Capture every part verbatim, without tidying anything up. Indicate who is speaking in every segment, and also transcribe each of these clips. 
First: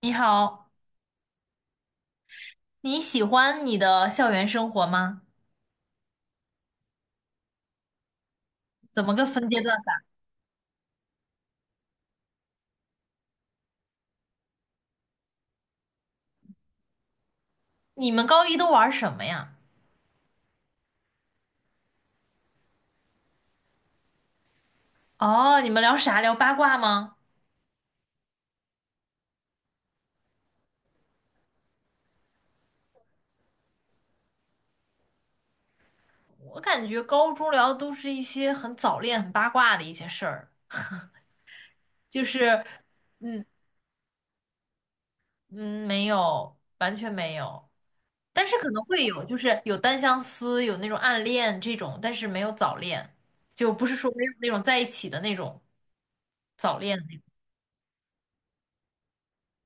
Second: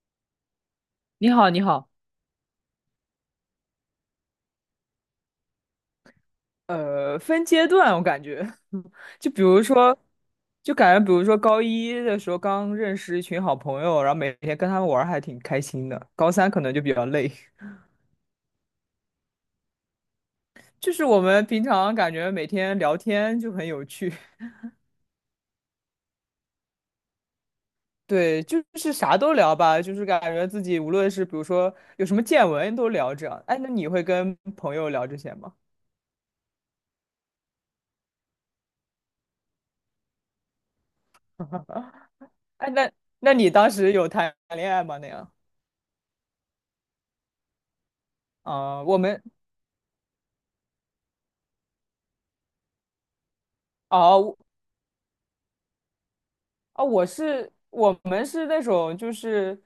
Speaker 1: 你好，
Speaker 2: 你好，你好。
Speaker 1: 你喜欢你的校园生活吗？
Speaker 2: 呃，分阶段，我感觉。
Speaker 1: 怎么个
Speaker 2: 就比
Speaker 1: 分阶
Speaker 2: 如
Speaker 1: 段
Speaker 2: 说，
Speaker 1: 法？
Speaker 2: 就感觉，比如说高一的时候刚认识一群好朋友，然后每天跟他们玩儿还挺开心的。高三可能就比较累。
Speaker 1: 你们高一都玩什么呀？
Speaker 2: 就是我们平常感觉每天聊天就很有趣。
Speaker 1: 哦，你们聊啥？聊八卦吗？
Speaker 2: 对，就是啥都聊吧，就是感觉自己无论是比如说有什么见闻都聊着。样。哎，那你会跟朋友聊这些吗？
Speaker 1: 我感觉高中聊的都是一些很早恋、很八卦的一些事儿，就是，
Speaker 2: 哎，那那
Speaker 1: 嗯
Speaker 2: 你当时有谈恋爱吗？那样？
Speaker 1: 嗯，没有，完全没有，但是可能
Speaker 2: 啊、我
Speaker 1: 会
Speaker 2: 们
Speaker 1: 有，就是有单相思，有那种暗恋这种，但是没有早恋，就不是说没有
Speaker 2: 哦，
Speaker 1: 那种在一起的那种早
Speaker 2: 啊，
Speaker 1: 恋的
Speaker 2: 我
Speaker 1: 那种。
Speaker 2: 是我们是那种就是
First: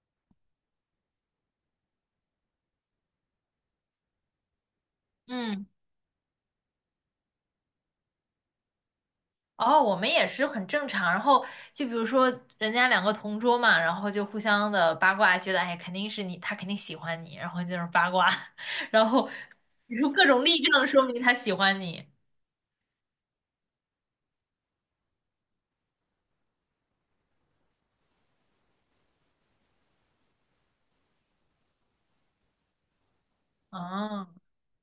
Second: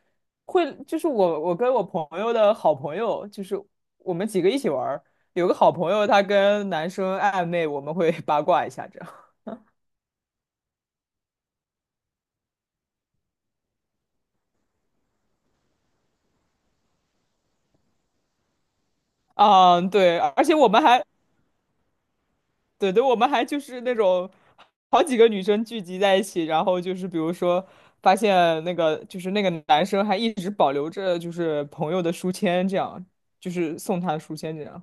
Speaker 2: 会就是我我跟我朋友的好朋友，就是我们几个一起玩儿。有个
Speaker 1: 嗯。
Speaker 2: 好朋友他跟男生暧昧，我们会 八卦一下这样。
Speaker 1: 哦，我们也是很正常。然后就比如说，人家两个同桌嘛，然后就互相的八卦，觉得哎，肯定是你，他肯定喜欢你，然后就是八卦，然后
Speaker 2: 啊，
Speaker 1: 你说
Speaker 2: 对，
Speaker 1: 各种
Speaker 2: 而且
Speaker 1: 例
Speaker 2: 我们
Speaker 1: 证说
Speaker 2: 还
Speaker 1: 明他喜欢你。
Speaker 2: 对对，我们还就是那种好几个女生聚集在一起，然后就是比如说发现那个就是那个男生还一直保留着就是朋友的书签，这样就是送他的
Speaker 1: 哦，
Speaker 2: 书签这样。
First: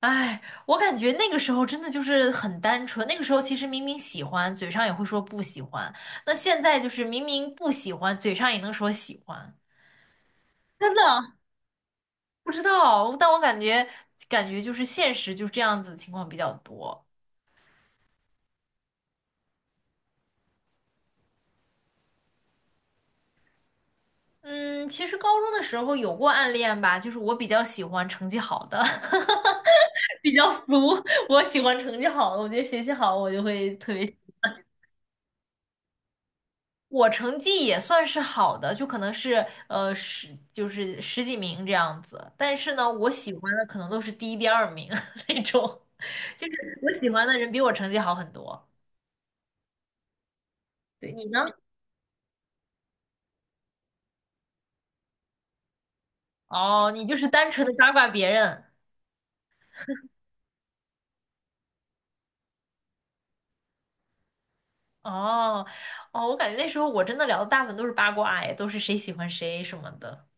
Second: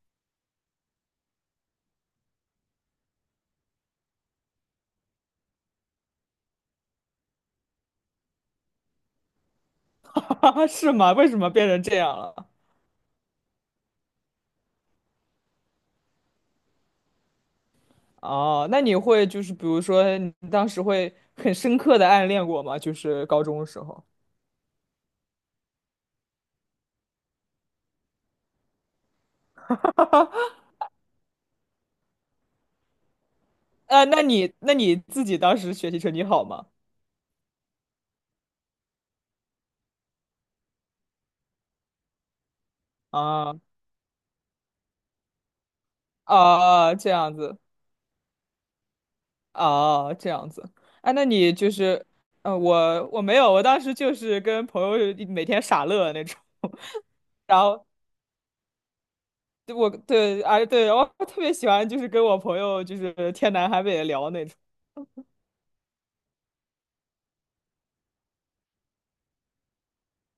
Speaker 1: 哎，我感觉那个时候真的就是很单纯。那个时候其实明明喜欢，嘴上也会说不喜欢。那现在就是明明不喜欢，嘴上也能说喜欢。真
Speaker 2: 是吗？为
Speaker 1: 的
Speaker 2: 什么变成这样了？
Speaker 1: 不知道，但我感觉感觉就是现实就是这样子的情况比较多。
Speaker 2: 哦，那你会就是比如说，你当时会很深刻的暗恋过吗？就是高中的时候。
Speaker 1: 嗯，其实高中的时候有过暗恋吧，就是我比较喜欢成绩好的，比较俗，我喜欢成绩好的，我觉得学习好我就会特
Speaker 2: 呃，
Speaker 1: 别。
Speaker 2: 那你那你自己当时学习成绩好吗？
Speaker 1: 我成绩也算是好的，就可能是呃十就是十几名这样子，但是呢，我喜欢
Speaker 2: 啊
Speaker 1: 的可能都是第一、第二名 那种，就是我
Speaker 2: 啊，
Speaker 1: 喜
Speaker 2: 这
Speaker 1: 欢
Speaker 2: 样
Speaker 1: 的人
Speaker 2: 子
Speaker 1: 比我成绩好很多。
Speaker 2: 啊，这样子。
Speaker 1: 对，
Speaker 2: 啊，
Speaker 1: 你
Speaker 2: 那
Speaker 1: 呢？
Speaker 2: 你就是。呃，我我没有，我当时就是跟朋友每天傻乐那种。
Speaker 1: 哦，你就是单
Speaker 2: 然
Speaker 1: 纯的
Speaker 2: 后
Speaker 1: 八卦别人。
Speaker 2: 对我对，啊对，我特别喜欢就是跟我朋友就是天南海北的聊那种。
Speaker 1: 哦哦，我感觉那时候我真的聊的大部分都是八卦，哎，都是谁喜欢谁什么的。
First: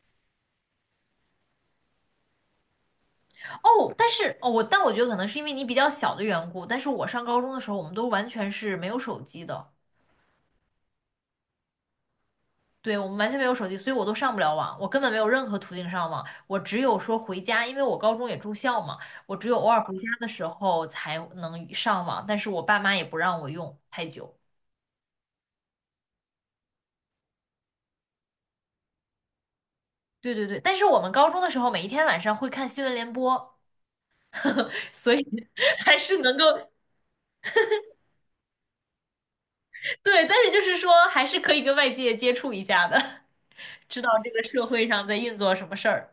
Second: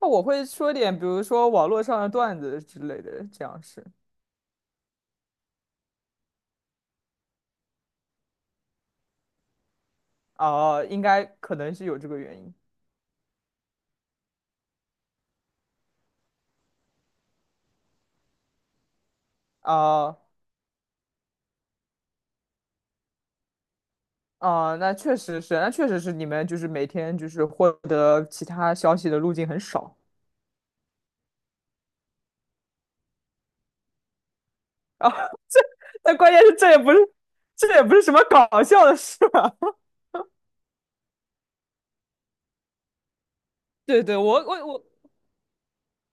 Speaker 2: 那我会说点，比如说网络上的段子之类的，这样是。
Speaker 1: 哦，但是哦，我但我觉得可能是因为你比较小的缘故，但是我上高中的时候，我们都完全是没有手机的，
Speaker 2: 哦、呃应该可能是有这个原因。
Speaker 1: 对，我们完全没有手机，所以我都上不了网，我根本没有任何途径上网，我只有说回家，因为我高中也住校嘛，我只有偶尔回家
Speaker 2: 哦、
Speaker 1: 的时候才能上网，但是我爸妈也不让我用太久。
Speaker 2: 哦、那确实是，那确实是你们就是每天就是获得其他消息的路径很少
Speaker 1: 对对对，但是我们高中的时候，每一天晚上会看新闻联播，
Speaker 2: 啊。
Speaker 1: 所以还
Speaker 2: 但
Speaker 1: 是
Speaker 2: 关
Speaker 1: 能
Speaker 2: 键
Speaker 1: 够，
Speaker 2: 是这也不是，这也不是什么搞笑的事吧？
Speaker 1: 对，但是就是说还是可以跟外界接触一下的，知
Speaker 2: 对
Speaker 1: 道
Speaker 2: 对，
Speaker 1: 这
Speaker 2: 我
Speaker 1: 个社
Speaker 2: 我我
Speaker 1: 会上在运作什么事儿。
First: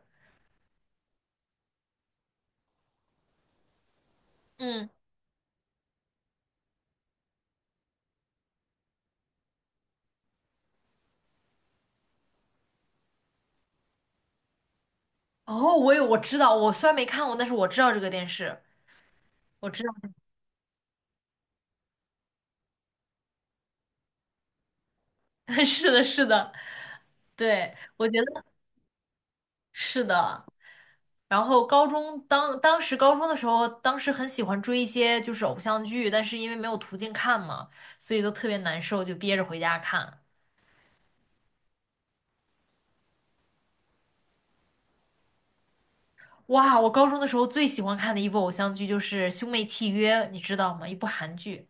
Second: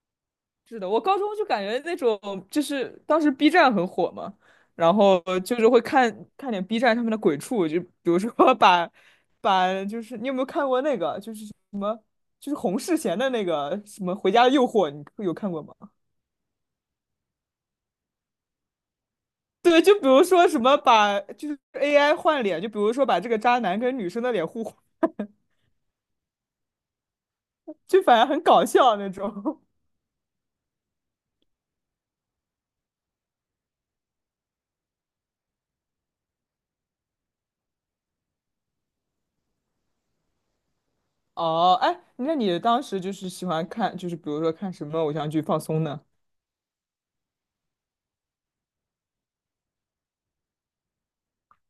Speaker 2: 是的，我高中就感觉那种就是当时 B 站很火嘛，
Speaker 1: 嗯，
Speaker 2: 然后就是会看看点 B 站上面的鬼畜，就比如说 把把就是你有没有看过那个就是什么就是洪世贤的那个什么《回家的诱惑》，你有看过吗？
Speaker 1: 哦，我有，我知道，我虽然没看过，但是我知道这个电视，我
Speaker 2: 对，
Speaker 1: 知道，
Speaker 2: 就比如说什么把就是 A I 换脸，就比如说把这个渣男跟女生的脸互换，
Speaker 1: 是的，是的，对，
Speaker 2: 就
Speaker 1: 我
Speaker 2: 反
Speaker 1: 觉
Speaker 2: 正很
Speaker 1: 得
Speaker 2: 搞笑那种。
Speaker 1: 是的。然后高中当当时高中的时候，当时很喜欢追一些就是偶像剧，但是因为没有途径看嘛，所以都特别难受，就憋着回家看。
Speaker 2: 哦，哎，那你当时就是喜欢看，就是比如说看什么偶像剧放松呢？
Speaker 1: 哇，我高中的时候最喜欢看的一部偶像剧就是《兄妹契约》，你知道吗？一部韩剧，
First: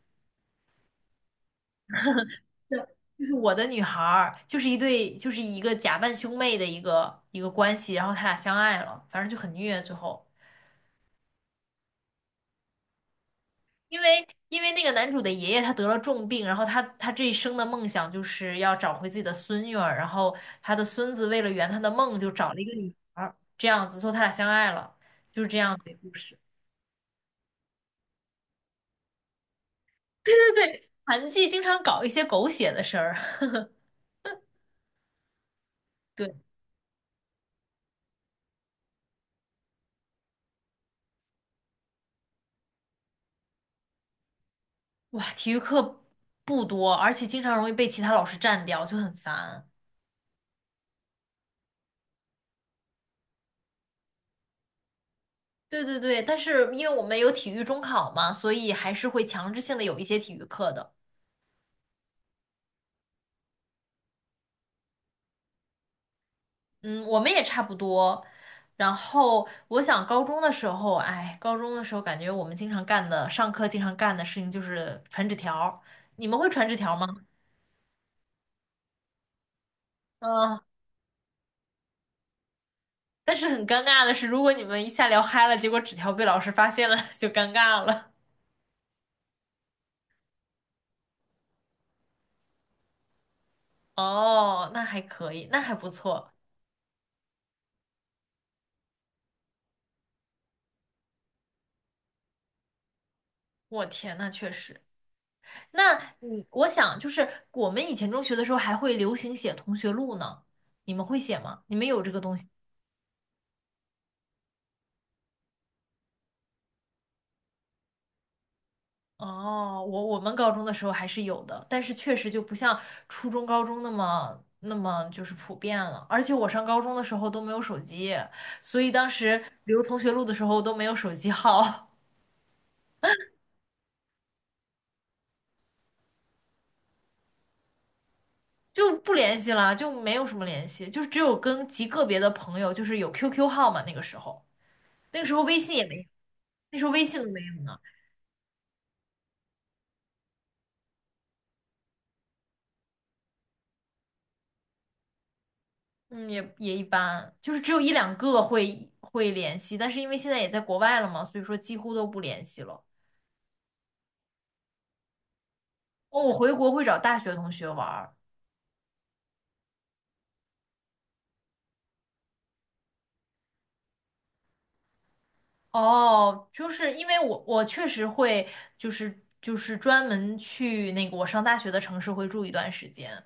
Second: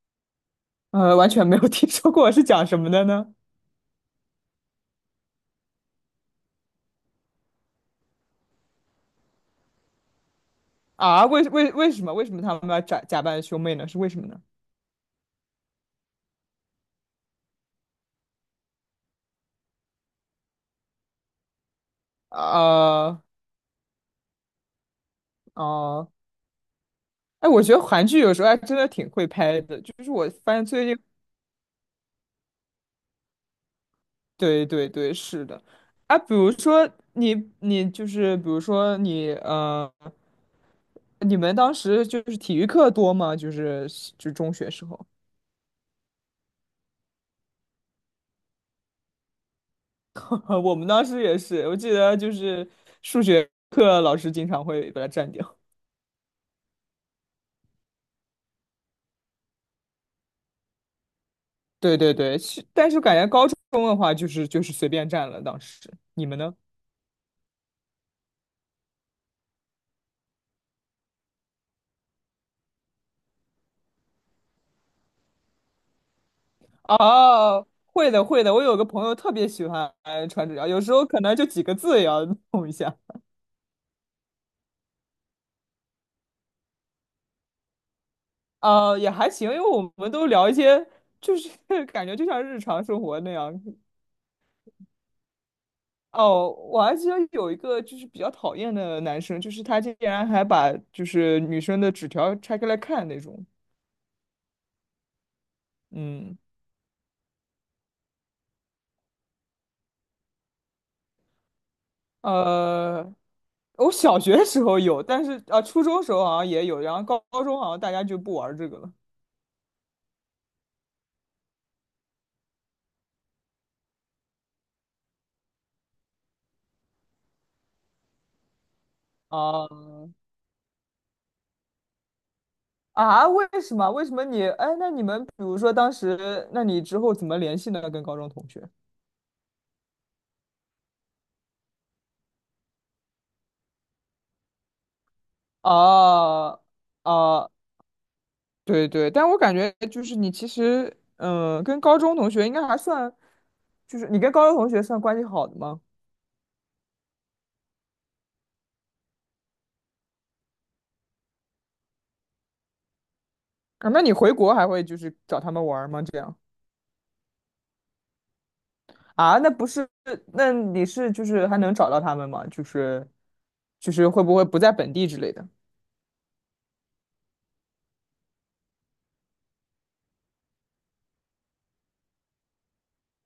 Speaker 2: 呃，完全没有 听说过是讲什么的
Speaker 1: 就是
Speaker 2: 呢？
Speaker 1: 《我的女孩》，儿》，就是一对，就是一个假扮兄妹的一个一个关系，然后他俩相爱了，反正就很虐，最后。
Speaker 2: 啊，为为为什么为什么他们要假假扮兄妹呢？是
Speaker 1: 因
Speaker 2: 为什
Speaker 1: 为
Speaker 2: 么呢？
Speaker 1: 因为那个男主的爷爷他得了重病，然后他他这一生的梦想就是要找回自己的孙女儿，然后他的孙子为了圆他的梦，就找了一个女孩
Speaker 2: 呃，
Speaker 1: 儿，这样子，所以他俩相爱了，就是这样子一个
Speaker 2: 哦、
Speaker 1: 故事。
Speaker 2: 哎，我觉得韩剧有时候还真的挺会拍的，就是我发现最近
Speaker 1: 韩剧经常搞一些狗血的事儿，
Speaker 2: 对对对，是的。啊，
Speaker 1: 对，
Speaker 2: 比如说你你就是比如说你呃，你们当时就是体育课多吗？就是就中学时候。
Speaker 1: 哇，体育课不多，而且经常容易被其他老师占掉，就很烦。
Speaker 2: 我们当时也是，我记得就是数学课老师经常会把它占掉。
Speaker 1: 对对对，但是因为我们有体育中考嘛，所以还是会强制性的有一些体育课的。
Speaker 2: 对对对，是但是感觉高中的话就是就是随便占了。当时你们呢？
Speaker 1: 嗯，我们也差不多。然后我想高中的时候，哎，高中的时候感觉我们经常干的，上课经常干的事情就是传纸条儿你们会传纸条吗？
Speaker 2: 哦，会的会的，我有个朋友特别喜欢穿纸
Speaker 1: 嗯，
Speaker 2: 条，有时候可能就几个字也要弄一下。
Speaker 1: 但是很尴尬的是，如果你们一下聊嗨了，结果纸条被老师发现了，就尴尬了。
Speaker 2: 呃，也还行，因为我们都聊一些，就是 感觉就像日常生活那样。
Speaker 1: 哦，那还可以，那还不错。
Speaker 2: 哦，我还记得有一个就是比较讨厌的男生，就是他竟然还把就是女生的纸条拆开来看那种。
Speaker 1: 我天，那确实。那
Speaker 2: 嗯。
Speaker 1: 你，我想就是我们以前中学的时候还会流行写同学录呢，你们会写吗？你们有这个东西？
Speaker 2: 呃，我小学的时候有，但是啊，初中时候好像也有，然后高高中好像大家就不玩这个了。
Speaker 1: 哦，我我们高中的时候还是有的，但是确实就不像初中、高中那么那么就是普遍了。而且我上高中的时候都没有手机，所以当时留
Speaker 2: 啊
Speaker 1: 同学录的时候都没有手机号，
Speaker 2: 啊，为什么？为什么你？哎，那你们比如说当时，那你之后怎么联系呢？跟高中同学？
Speaker 1: 就不联系了，就没有什么联系，就是只有跟极个别的朋友，就是有 Q Q 号嘛。那个时候，那个时候微信也没有，
Speaker 2: 啊啊。
Speaker 1: 那时候微信都没
Speaker 2: 哦
Speaker 1: 有呢。
Speaker 2: 对对，但我感觉就是你其实，嗯、跟高中同学应该还算，就是你跟高中同学算关系好的吗？
Speaker 1: 嗯，也也一般，就是只有一两个会会联系，但是因为现在也在国外了嘛，所以说几乎都不联系了。
Speaker 2: 啊，那你回国还会就是找他们玩儿吗？这
Speaker 1: 哦，我
Speaker 2: 样
Speaker 1: 回国会找大学同学玩儿。
Speaker 2: 啊？那不是，那你是就是还能找到他们吗？就是就是会不会不在本地之类的？
Speaker 1: 哦，就是因为我我确实会，就是就是专门去那个我上大学的城市会住一段时间。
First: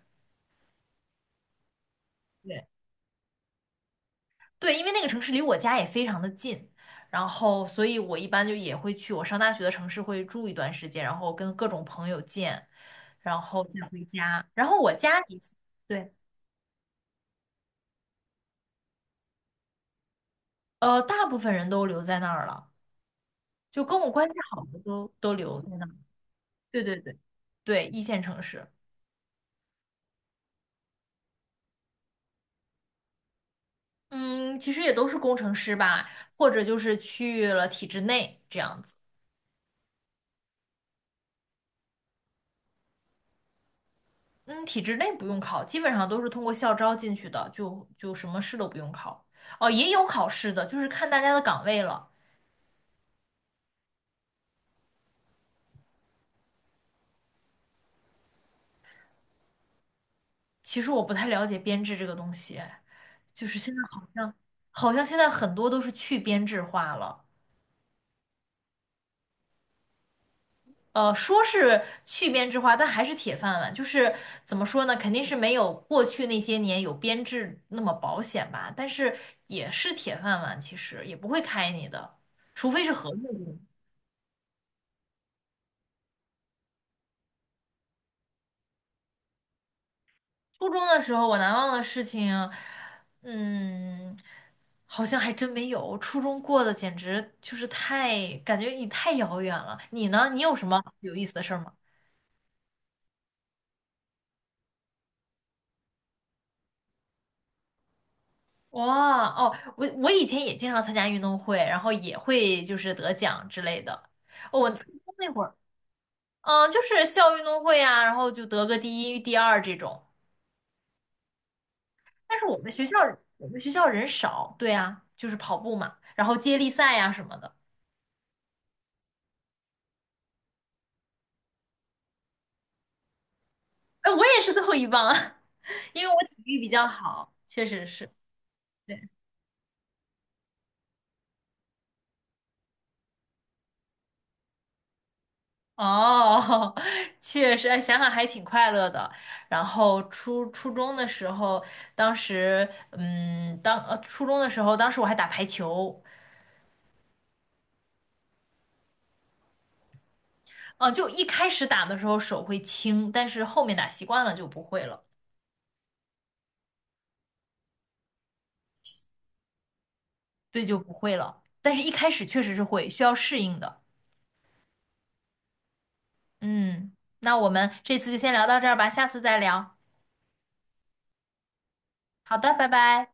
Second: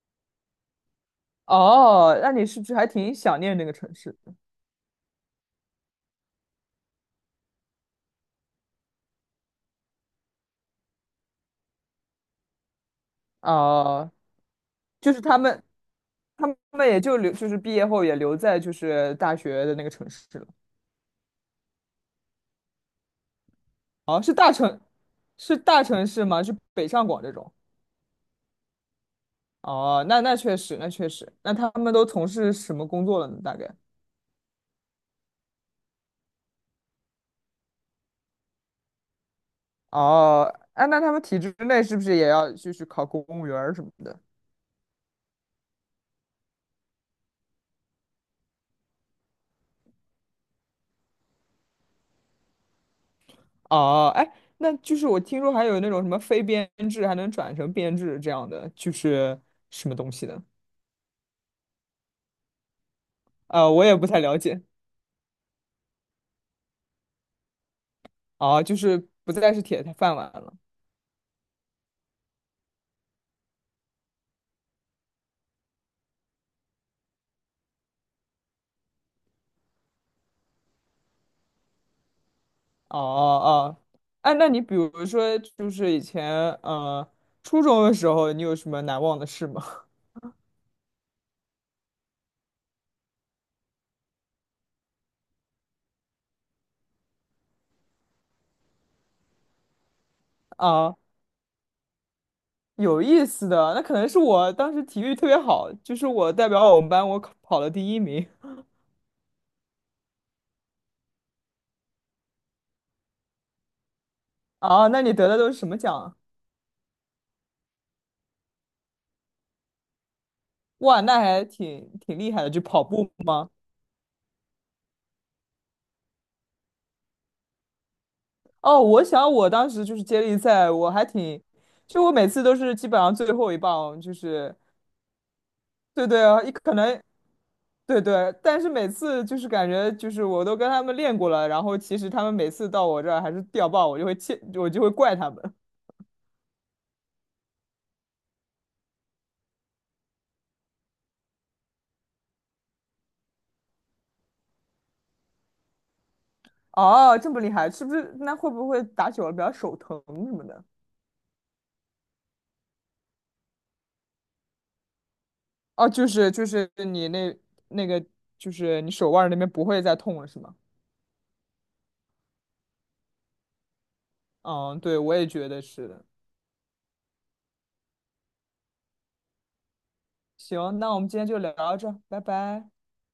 Speaker 2: 哦，那你是不
Speaker 1: 对
Speaker 2: 是还挺想念那个城市的？
Speaker 1: 对，因为那个城市离我家也非常的近，然后所以我一般就也会去我上大学的城市会住一段时间，然后跟各种朋友见，然后再回
Speaker 2: 哦，
Speaker 1: 家。然后我
Speaker 2: 就
Speaker 1: 家
Speaker 2: 是他
Speaker 1: 里，
Speaker 2: 们，
Speaker 1: 对，
Speaker 2: 他们也就留，就是毕业后也留在就是大学的那个城市了。
Speaker 1: 呃，大部分人都留在那儿了，就跟我
Speaker 2: 哦，
Speaker 1: 关系
Speaker 2: 是大
Speaker 1: 好的
Speaker 2: 城，
Speaker 1: 都都
Speaker 2: 是
Speaker 1: 留在
Speaker 2: 大
Speaker 1: 那儿。
Speaker 2: 城市吗？是
Speaker 1: 对
Speaker 2: 北
Speaker 1: 对
Speaker 2: 上
Speaker 1: 对，
Speaker 2: 广这种？
Speaker 1: 对，一线城市。
Speaker 2: 哦，那那确实，那确实，那他们都从事什么工作了呢？大概？
Speaker 1: 嗯，其实也都是工程师吧，或者就是去了体制内这样子。
Speaker 2: 哦，哎，那他们体制内是不是也要就是考公务员儿什么的？
Speaker 1: 嗯，体制内不用考，基本上都是通过校招进去的，就就什么试都不用考。哦，也有考试的，就是看大家的岗位了。
Speaker 2: 哦，哎，那就是我听说还有那种什么非编制还能转成编制这样的，就是什么东西的？
Speaker 1: 其实我不太了解编制这个东西，就是
Speaker 2: 呃，
Speaker 1: 现在
Speaker 2: 我也不
Speaker 1: 好
Speaker 2: 太
Speaker 1: 像
Speaker 2: 了解。
Speaker 1: 好像现在很多都是去编制化了。
Speaker 2: 哦，就是不再是铁饭碗了。
Speaker 1: 呃，说是去编制化，但还是铁饭碗。就是怎么说呢，肯定是没有过去那些年有编制那么保险吧，但是也是铁饭碗，其实也不会开你的，除非是
Speaker 2: 哦
Speaker 1: 合同工。
Speaker 2: 哦，哦，哎，那你比如说，就是以前呃初中的时候，你有什么难忘的事吗？
Speaker 1: 初中的时候，我难忘的事情，嗯，好像还真没有。初中过得简直就是太，感觉也太遥远了。你呢？你有什么
Speaker 2: 啊，
Speaker 1: 有意思的事儿吗？
Speaker 2: 有意思的，那可能是我当时体育特别好，就是我代表我们班，我考跑了第一名。
Speaker 1: 哇哦，我我以前也经常参加运动会，然后也会就是得奖之类的。哦我初
Speaker 2: 啊，
Speaker 1: 中
Speaker 2: 那你
Speaker 1: 那
Speaker 2: 得的
Speaker 1: 会
Speaker 2: 都是
Speaker 1: 儿，
Speaker 2: 什么奖啊
Speaker 1: 嗯，就是校运动会啊，然后就得个第一、第二这种。
Speaker 2: 哇，那还挺挺厉
Speaker 1: 但
Speaker 2: 害
Speaker 1: 是
Speaker 2: 的，
Speaker 1: 我
Speaker 2: 就
Speaker 1: 们
Speaker 2: 跑
Speaker 1: 学校
Speaker 2: 步
Speaker 1: 我
Speaker 2: 吗？
Speaker 1: 们学校人少，对啊，就是跑步嘛，然后接力赛呀、什么的。
Speaker 2: 哦，我想我当时就是接力赛，我还挺，就我每次都是基本上最后一棒，
Speaker 1: 哎，
Speaker 2: 就
Speaker 1: 我也是
Speaker 2: 是
Speaker 1: 最后一棒啊，因
Speaker 2: 对
Speaker 1: 为我
Speaker 2: 对
Speaker 1: 体
Speaker 2: 啊，一
Speaker 1: 育比
Speaker 2: 可
Speaker 1: 较
Speaker 2: 能
Speaker 1: 好，确实
Speaker 2: 对
Speaker 1: 是。对。
Speaker 2: 对，但是每次就是感觉就是我都跟他们练过了，然后其实他们每次到我这儿还是掉棒，我就会气，我就会怪他们。
Speaker 1: 哦，确实，哎想想还挺快乐的。然后初初中的时候，当时，嗯，当呃初中的时候，当时我还打排球，
Speaker 2: 哦，这么厉害，是不是？那会不会打久了比较手疼什么的？
Speaker 1: 嗯、就一开始打的时候手会轻，但是后面打习惯了就不会了，
Speaker 2: 哦，就是就是你那那个就是你手腕儿那边不会再痛了是吗？
Speaker 1: 对，就不会了。但是一开始确实是会，需要适应的。
Speaker 2: 嗯，对，我也觉得是的。
Speaker 1: 嗯，那我们这次就先聊到这儿吧，下次再聊。
Speaker 2: 行，那我们今天就聊到这儿，拜
Speaker 1: 好的，拜
Speaker 2: 拜。
Speaker 1: 拜。